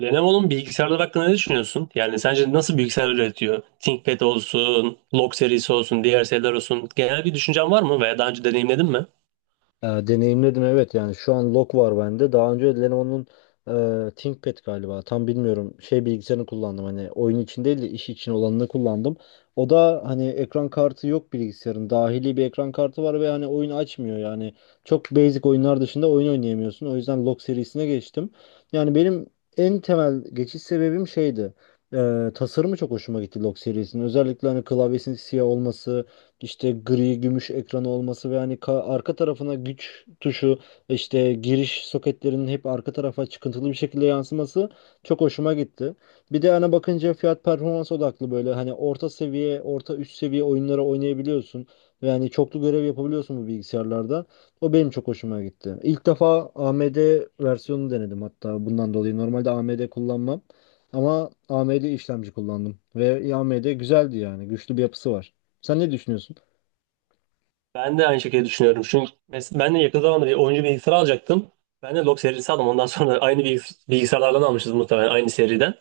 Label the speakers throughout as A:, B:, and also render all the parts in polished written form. A: Lenovo'nun bilgisayarları hakkında ne düşünüyorsun? Yani sence nasıl bilgisayar üretiyor? ThinkPad olsun, Log serisi olsun, diğer seriler olsun. Genel bir düşüncen var mı veya daha önce deneyimledin mi?
B: Deneyimledim, evet. Yani şu an Log var bende. Daha önce Lenovo'nun ThinkPad galiba, tam bilmiyorum, şey bilgisayarını kullandım, hani oyun için değil de iş için olanını kullandım. O da hani ekran kartı yok, bilgisayarın dahili bir ekran kartı var ve hani oyun açmıyor yani çok basic oyunlar dışında oyun oynayamıyorsun. O yüzden Log serisine geçtim. Yani benim en temel geçiş sebebim şeydi. Tasarımı çok hoşuma gitti Log serisinin. Özellikle hani klavyesinin siyah olması, işte gri gümüş ekranı olması ve hani arka tarafına güç tuşu, işte giriş soketlerinin hep arka tarafa çıkıntılı bir şekilde yansıması çok hoşuma gitti. Bir de ana bakınca fiyat performans odaklı, böyle hani orta seviye, orta üst seviye oyunlara oynayabiliyorsun. Ve hani çoklu görev yapabiliyorsun bu bilgisayarlarda. O benim çok hoşuma gitti. İlk defa AMD versiyonunu denedim hatta bundan dolayı. Normalde AMD kullanmam ama AMD işlemci kullandım ve AMD güzeldi, yani güçlü bir yapısı var. Sen ne düşünüyorsun?
A: Ben de aynı şekilde düşünüyorum. Çünkü ben de yakın zamanda bir oyuncu bilgisayarı alacaktım. Ben de Log serisi aldım. Ondan sonra aynı bilgisayarlardan almışız muhtemelen aynı seriden.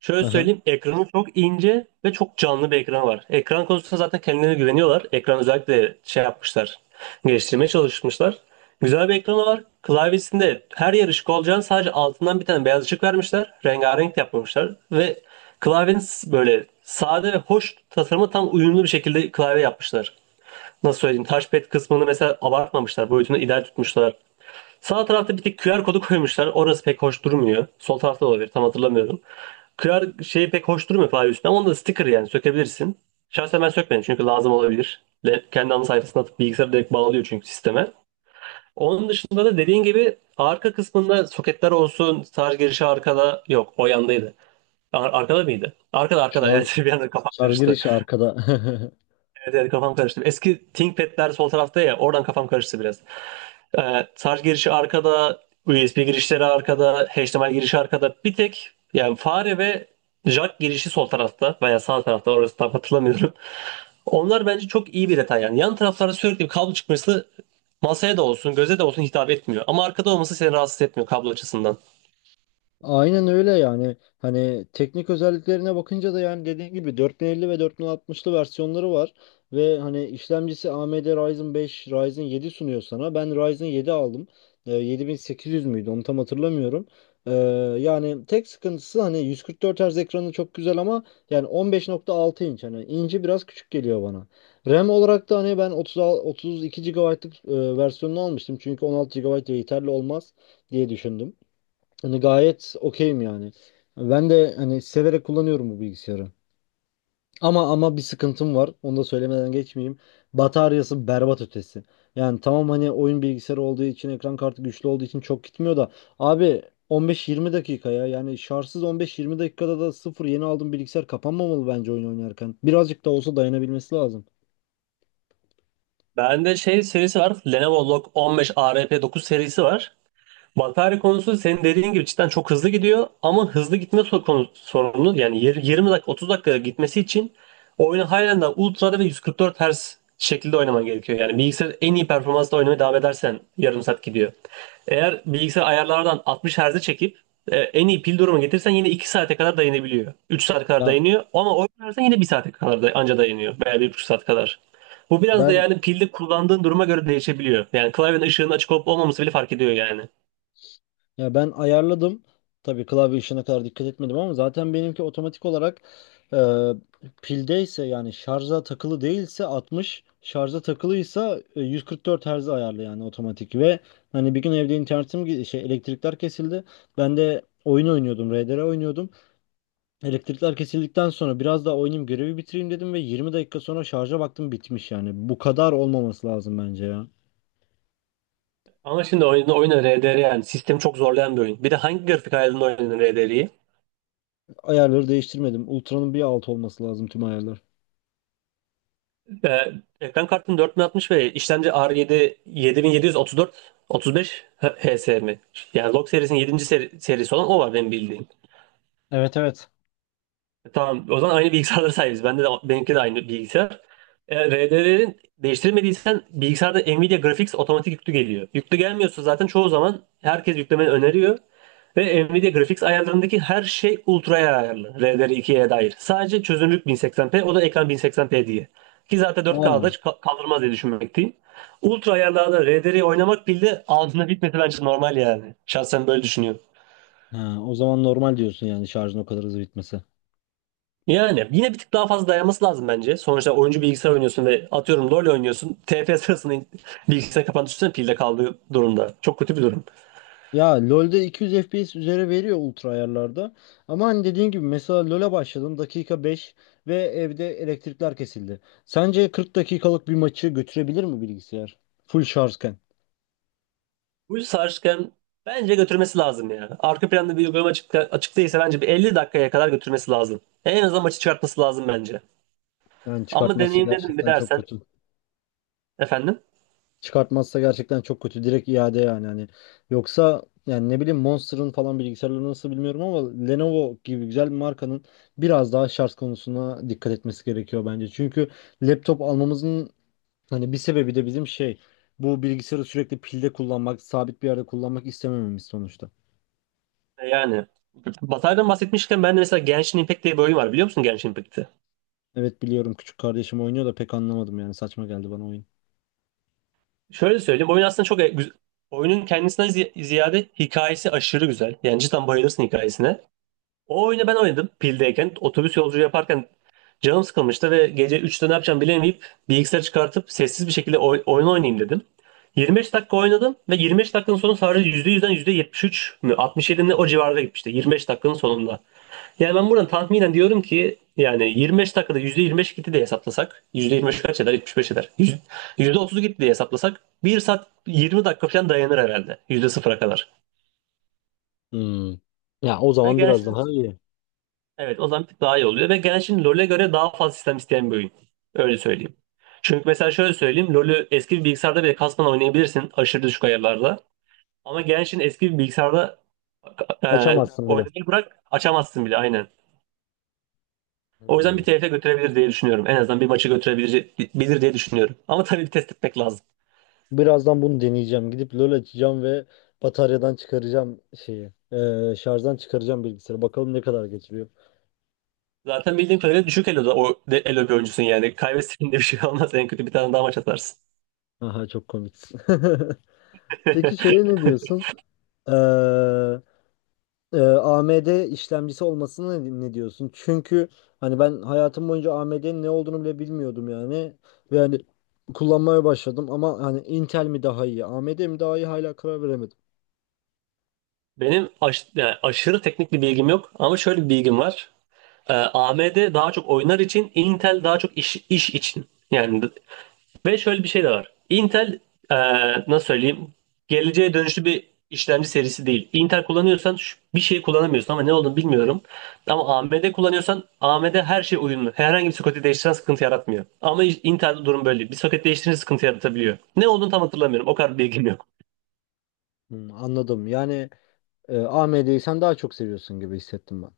A: Şöyle
B: Aha.
A: söyleyeyim, ekranı çok ince ve çok canlı bir ekran var. Ekran konusunda zaten kendilerine güveniyorlar. Ekran özellikle şey yapmışlar, geliştirmeye çalışmışlar. Güzel bir ekranı var. Klavyesinde her yer ışık olacağını sadece altından bir tane beyaz ışık vermişler. Rengarenk yapmamışlar ve klavyenin böyle sade ve hoş tasarımı tam uyumlu bir şekilde klavye yapmışlar. Nasıl söyleyeyim, touchpad kısmını mesela abartmamışlar, boyutunu ideal tutmuşlar. Sağ tarafta bir tek QR kodu koymuşlar. Orası pek hoş durmuyor. Sol tarafta da olabilir, tam hatırlamıyorum. Kırar şey pek hoş durmuyor klavye üstüne ama onda da sticker yani sökebilirsin. Şahsen ben sökmedim çünkü lazım olabilir. Kendi ana sayfasına atıp bilgisayara direkt bağlıyor çünkü sisteme. Onun dışında da dediğin gibi arka kısmında soketler olsun, şarj girişi arkada yok, o yandaydı. Arkada mıydı? Arkada, arkada
B: Şar,
A: evet, bir anda kafam
B: şarj
A: karıştı.
B: girişi arkada.
A: Evet, evet, kafam karıştı. Eski ThinkPad'ler sol tarafta ya, oradan kafam karıştı biraz. Şarj girişi arkada, USB girişleri arkada, HDMI girişi arkada. Bir tek yani fare ve jack girişi sol tarafta veya sağ tarafta, orası tam hatırlamıyorum. Onlar bence çok iyi bir detay yani. Yan taraflarda sürekli bir kablo çıkması masaya da olsun, göze de olsun hitap etmiyor. Ama arkada olması seni rahatsız etmiyor kablo açısından.
B: Aynen öyle yani. Hani teknik özelliklerine bakınca da, yani dediğim gibi, 4050 ve 4060'lı versiyonları var. Ve hani işlemcisi AMD Ryzen 5, Ryzen 7 sunuyor sana. Ben Ryzen 7 aldım. 7800 müydü, onu tam hatırlamıyorum. Ee, yani tek sıkıntısı, hani 144 Hz ekranı çok güzel ama yani 15.6 inç, hani inci biraz küçük geliyor bana. RAM olarak da hani ben 32 GB'lık versiyonunu almıştım. Çünkü 16 gigabayt yeterli olmaz diye düşündüm. Hani gayet okeyim yani. Ben de hani severek kullanıyorum bu bilgisayarı. Ama bir sıkıntım var. Onu da söylemeden geçmeyeyim. Bataryası berbat ötesi. Yani tamam, hani oyun bilgisayarı olduğu için, ekran kartı güçlü olduğu için çok gitmiyor da abi, 15-20 dakika ya. Yani şarjsız 15-20 dakikada da sıfır, yeni aldığım bilgisayar kapanmamalı bence oyun oynarken. Birazcık da olsa dayanabilmesi lazım.
A: Bende şey serisi var. Lenovo Log 15 ARP 9 serisi var. Vampire konusu senin dediğin gibi cidden çok hızlı gidiyor, ama hızlı gitme sorunu yani 20 dakika 30 dakika gitmesi için oyunu halen daha ultra'da ve 144 Hz şekilde oynaman gerekiyor. Yani bilgisayar en iyi performansla oynamaya devam edersen yarım saat gidiyor. Eğer bilgisayar ayarlardan 60 Hz'e çekip en iyi pil durumu getirsen yine 2 saate kadar dayanabiliyor. 3 saat kadar
B: Ya
A: dayanıyor, ama oynarsan yine bir saate kadar da anca dayanıyor veya 1,5 saat kadar. Bu biraz da
B: ben
A: yani pilde kullandığın duruma göre değişebiliyor. Yani klavyenin ışığının açık olup olmaması bile fark ediyor yani.
B: Ya ben ayarladım. Tabii klavye işine kadar dikkat etmedim ama zaten benimki otomatik olarak, e, pildeyse yani şarja takılı değilse 60, şarja takılıysa 144 Hz ayarlı, yani otomatik. Ve hani bir gün evde internetim şey, elektrikler kesildi. Ben de oyun oynuyordum, RDR oynuyordum. Elektrikler kesildikten sonra biraz daha oynayayım, görevi bitireyim dedim ve 20 dakika sonra şarja baktım, bitmiş yani. Bu kadar olmaması lazım bence ya.
A: Ama şimdi oyun, RDR yani sistemi çok zorlayan bir oyun. Bir de hangi grafik ayarında oynadın RDR'yi?
B: Ayarları değiştirmedim. Ultra'nın bir altı olması lazım tüm ayarlar.
A: Ee, Ekran kartın 4060 ve işlemci R7 7734 35 HS mi? Yani Log serisinin yedinci serisi olan o var benim bildiğim.
B: Evet, evet.
A: Tamam. O zaman aynı bilgisayarlara sahibiz. Bende de, benimki de aynı bilgisayar. RDR'lerin değiştirmediysen bilgisayarda Nvidia Graphics otomatik yüklü geliyor. Yüklü gelmiyorsa zaten çoğu zaman herkes yüklemeni öneriyor. Ve Nvidia Graphics ayarlarındaki her şey ultra'ya ayarlı. RDR ikiye dair. Sadece çözünürlük 1080p, o da ekran 1080p diye. Ki zaten 4K'da
B: Aa,
A: kaldırmaz diye düşünmekteyim. Ultra ayarlarda RDR'yi oynamak bile altında bitmesi bence normal yani. Şahsen böyle düşünüyorum.
B: ha, o zaman normal diyorsun yani şarjın o kadar hızlı bitmesi.
A: Yani yine bir tık daha fazla dayanması lazım bence. Sonuçta oyuncu bilgisayar oynuyorsun ve atıyorum LoL oynuyorsun. TP sırasında bilgisayar kapandı düşünsene pilde kaldığı durumda. Çok kötü bir durum.
B: Ya LoL'de 200 FPS üzere veriyor ultra ayarlarda. Ama hani dediğin gibi, mesela LoL'e başladım dakika 5 ve evde elektrikler kesildi. Sence 40 dakikalık bir maçı götürebilir mi bilgisayar? Full şarjken.
A: Bu yüzden sarışken bence götürmesi lazım ya. Arka planda bir uygulama açık, açık değilse bence bir 50 dakikaya kadar götürmesi lazım. En azından maçı çıkartması lazım bence.
B: Yani
A: Ama
B: çıkartması
A: deneyimledim mi
B: gerçekten çok
A: dersen,
B: kötü.
A: efendim,
B: Çıkartmazsa gerçekten çok kötü. Direkt iade yani hani. Yoksa yani, ne bileyim, Monster'ın falan bilgisayarları nasıl bilmiyorum ama Lenovo gibi güzel bir markanın biraz daha şarj konusuna dikkat etmesi gerekiyor bence. Çünkü laptop almamızın hani bir sebebi de bizim şey, bu bilgisayarı sürekli pilde kullanmak, sabit bir yerde kullanmak istemememiz sonuçta.
A: Yani bataydan bahsetmişken ben de mesela Genshin Impact diye bir oyun var, biliyor musun Genshin Impact'i?
B: Evet, biliyorum, küçük kardeşim oynuyor da pek anlamadım yani, saçma geldi bana oyun.
A: Şöyle söyleyeyim. Oyun aslında çok güzel. Oyunun kendisinden ziyade hikayesi aşırı güzel. Yani cidden bayılırsın hikayesine. O oyunu ben oynadım pildeyken. Otobüs yolculuğu yaparken canım sıkılmıştı ve gece üçte ne yapacağım bilemeyip bilgisayarı çıkartıp sessiz bir şekilde oyun oynayayım dedim. 25 dakika oynadım ve 25 dakikanın sonu sadece %100'den %73 mü, 67 mi, o civarda gitmişti. 25 dakikanın sonunda. Yani ben buradan tahminen diyorum ki yani 25 dakikada %25 gitti diye hesaplasak, %25 kaç eder? 75 eder. %30 gitti diye hesaplasak bir saat 20 dakika falan dayanır herhalde %0'a kadar.
B: Hmm. Ya, o
A: Ve
B: zaman biraz
A: Genshin,
B: daha iyi.
A: evet, o zaman bir tık daha iyi oluyor ve Genshin LoL'e göre daha fazla sistem isteyen bir oyun. Öyle söyleyeyim. Çünkü mesela şöyle söyleyeyim, LoL'ü eski bir bilgisayarda bile kasmadan oynayabilirsin aşırı düşük ayarlarda. Ama Genshin eski bir bilgisayarda e,
B: Açamazsın bile.
A: oynamayı bırak, açamazsın bile, aynen. O yüzden
B: Hmm.
A: bir TFF götürebilir diye düşünüyorum. En azından bir maçı götürebilir bilir diye düşünüyorum. Ama tabii bir test etmek lazım.
B: Birazdan bunu deneyeceğim. Gidip LoL açacağım ve bataryadan çıkaracağım şeyi. Şarjdan çıkaracağım bilgisayarı. Bakalım ne kadar geçiriyor.
A: Zaten bildiğim kadarıyla düşük eloda o elo bir oyuncusun yani. Kaybettiğinde bir şey olmaz. En kötü bir tane daha maç atarsın.
B: Aha, çok komiksin. Peki şeye ne diyorsun? Ee, AMD işlemcisi olmasına ne diyorsun? Çünkü hani ben hayatım boyunca AMD'nin ne olduğunu bile bilmiyordum yani. Ve hani kullanmaya başladım ama hani Intel mi daha iyi, AMD mi daha iyi hala karar veremedim.
A: Benim yani aşırı teknik bir bilgim yok ama şöyle bir bilgim var. AMD daha çok oyunlar için, Intel daha çok iş için. Yani ve şöyle bir şey de var. Intel e, nasıl söyleyeyim? Geleceğe dönüşlü bir işlemci serisi değil. Intel kullanıyorsan bir şey kullanamıyorsun ama ne olduğunu bilmiyorum. Ama AMD kullanıyorsan AMD her şey uyumlu. Herhangi bir soketi değiştiren sıkıntı yaratmıyor. Ama Intel'de durum böyle değil. Bir soket değiştirince sıkıntı yaratabiliyor. Ne olduğunu tam hatırlamıyorum. O kadar bilgim yok.
B: Hmm, anladım. Yani AMD'yi sen daha çok seviyorsun gibi hissettim ben.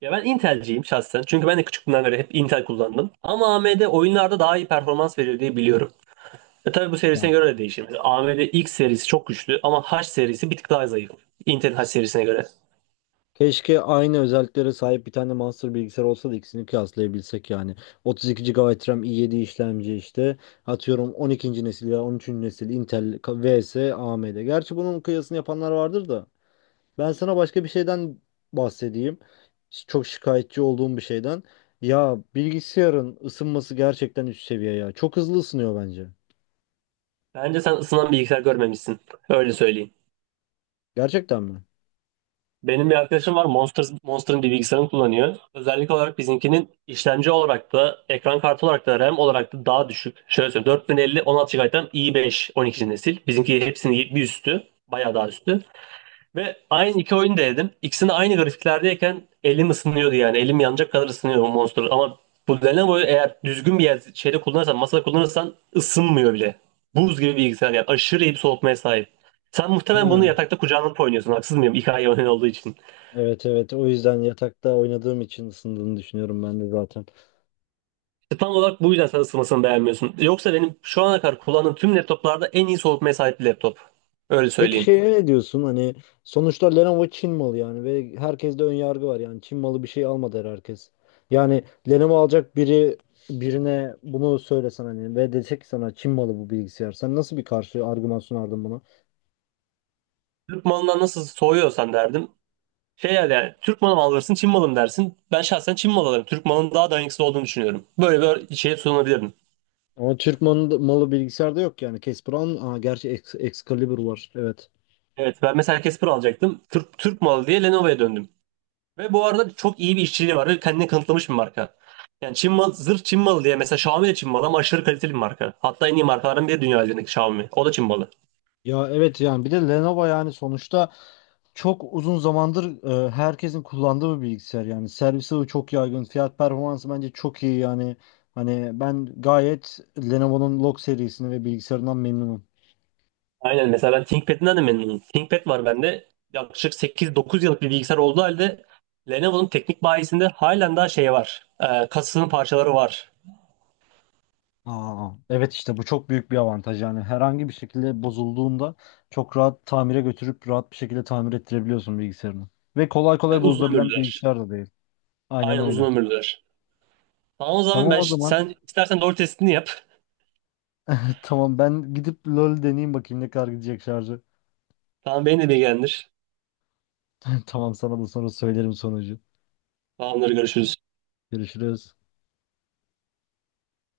A: Ya ben Intel'ciyim şahsen. Çünkü ben de küçüklüğümden beri hep Intel kullandım. Ama AMD oyunlarda daha iyi performans veriyor diye biliyorum. E tabii bu serisine
B: Ya,
A: göre de değişir. AMD X serisi çok güçlü ama H serisi bir tık daha zayıf. Intel H serisine göre.
B: keşke aynı özelliklere sahip bir tane master bilgisayar olsa da ikisini kıyaslayabilsek yani. 32 GB RAM, i7 işlemci işte. Atıyorum 12. nesil ya 13. nesil Intel vs AMD. Gerçi bunun kıyasını yapanlar vardır da. Ben sana başka bir şeyden bahsedeyim. Çok şikayetçi olduğum bir şeyden. Ya, bilgisayarın ısınması gerçekten üst seviye ya. Çok hızlı ısınıyor bence.
A: Bence sen ısınan bilgisayar görmemişsin. Öyle söyleyeyim.
B: Gerçekten mi?
A: Benim bir arkadaşım var, Monster, Monster'ın bir bilgisayarını kullanıyor. Özellik olarak bizimkinin işlemci olarak da, ekran kartı olarak da, RAM olarak da daha düşük. Şöyle söyleyeyim, 4050 16 GB'den i5 12. nesil. Bizimki hepsinin bir üstü. Bayağı daha üstü. Ve aynı iki oyunu da denedim. İkisini aynı grafiklerdeyken elim ısınıyordu yani. Elim yanacak kadar ısınıyor o Monster. Ama bu Lenovo'yu eğer düzgün bir yer, şeyde kullanırsan, masada kullanırsan ısınmıyor bile. Buz gibi bir bilgisayar yani. Aşırı iyi bir soğutmaya sahip. Sen muhtemelen bunu
B: Ha,
A: yatakta kucağına alıp oynuyorsun. Haksız mıyım? 2 ay oyun olduğu için.
B: evet, evet, o yüzden yatakta oynadığım için ısındığını düşünüyorum ben de zaten.
A: İşte tam olarak bu yüzden sen ısınmasını beğenmiyorsun. Yoksa benim şu ana kadar kullandığım tüm laptoplarda en iyi soğutmaya sahip bir laptop. Öyle
B: Peki
A: söyleyeyim.
B: şeye ne diyorsun? Hani sonuçta Lenovo Çin malı yani ve herkeste ön yargı var yani Çin malı bir şey almadı herkes. Yani Lenovo alacak birine bunu söylesen hani, ve desek ki sana Çin malı bu bilgisayar. Sen nasıl bir karşı argüman sunardın buna?
A: Türk malından nasıl soğuyorsan derdim. Şey yani, yani Türk malı mı alırsın, Çin malı mı dersin? Ben şahsen Çin malı alırım. Türk malının daha dayanıksız olduğunu düşünüyorum. Böyle bir şeye sunabilirdim.
B: Ama Türk malı bilgisayarda yok yani. Casper'ın, aa, gerçi Ex- Excalibur var. Evet.
A: Evet, ben mesela Casper alacaktım. Türk malı diye Lenovo'ya döndüm. Ve bu arada çok iyi bir işçiliği var ve kendini kanıtlamış bir marka. Yani Çin malı, zırh Çin malı diye, mesela Xiaomi de Çin malı ama aşırı kaliteli bir marka. Hatta en iyi markaların biri dünya üzerindeki Xiaomi. O da Çin malı.
B: Ya evet, yani bir de Lenovo, yani sonuçta çok uzun zamandır herkesin kullandığı bir bilgisayar yani, servisi de çok yaygın, fiyat performansı bence çok iyi yani. Hani ben gayet Lenovo'nun Log serisini ve bilgisayarından memnunum.
A: Aynen, mesela ben ThinkPad'inden de memnunum. ThinkPad var bende. Yaklaşık 8-9 yıllık bir bilgisayar olduğu halde Lenovo'nun teknik bayisinde halen daha şey var. Kasasının parçaları var.
B: Aa, evet, işte bu çok büyük bir avantaj yani, herhangi bir şekilde bozulduğunda çok rahat tamire götürüp rahat bir şekilde tamir ettirebiliyorsun bilgisayarını. Ve kolay
A: Ve
B: kolay
A: uzun
B: bozulabilen bir
A: ömürlüler.
B: bilgisayar da değil. Aynen
A: Aynen uzun
B: öyle.
A: ömürlüler. Tamam, o zaman
B: Tamam,
A: ben,
B: o zaman.
A: sen istersen doğru testini yap.
B: Tamam, ben gidip LoL deneyeyim, bakayım ne kadar gidecek şarjı.
A: Tamam, beni de bilgilendir.
B: Tamam, sana da sonra söylerim sonucu.
A: Tamamdır, görüşürüz.
B: Görüşürüz.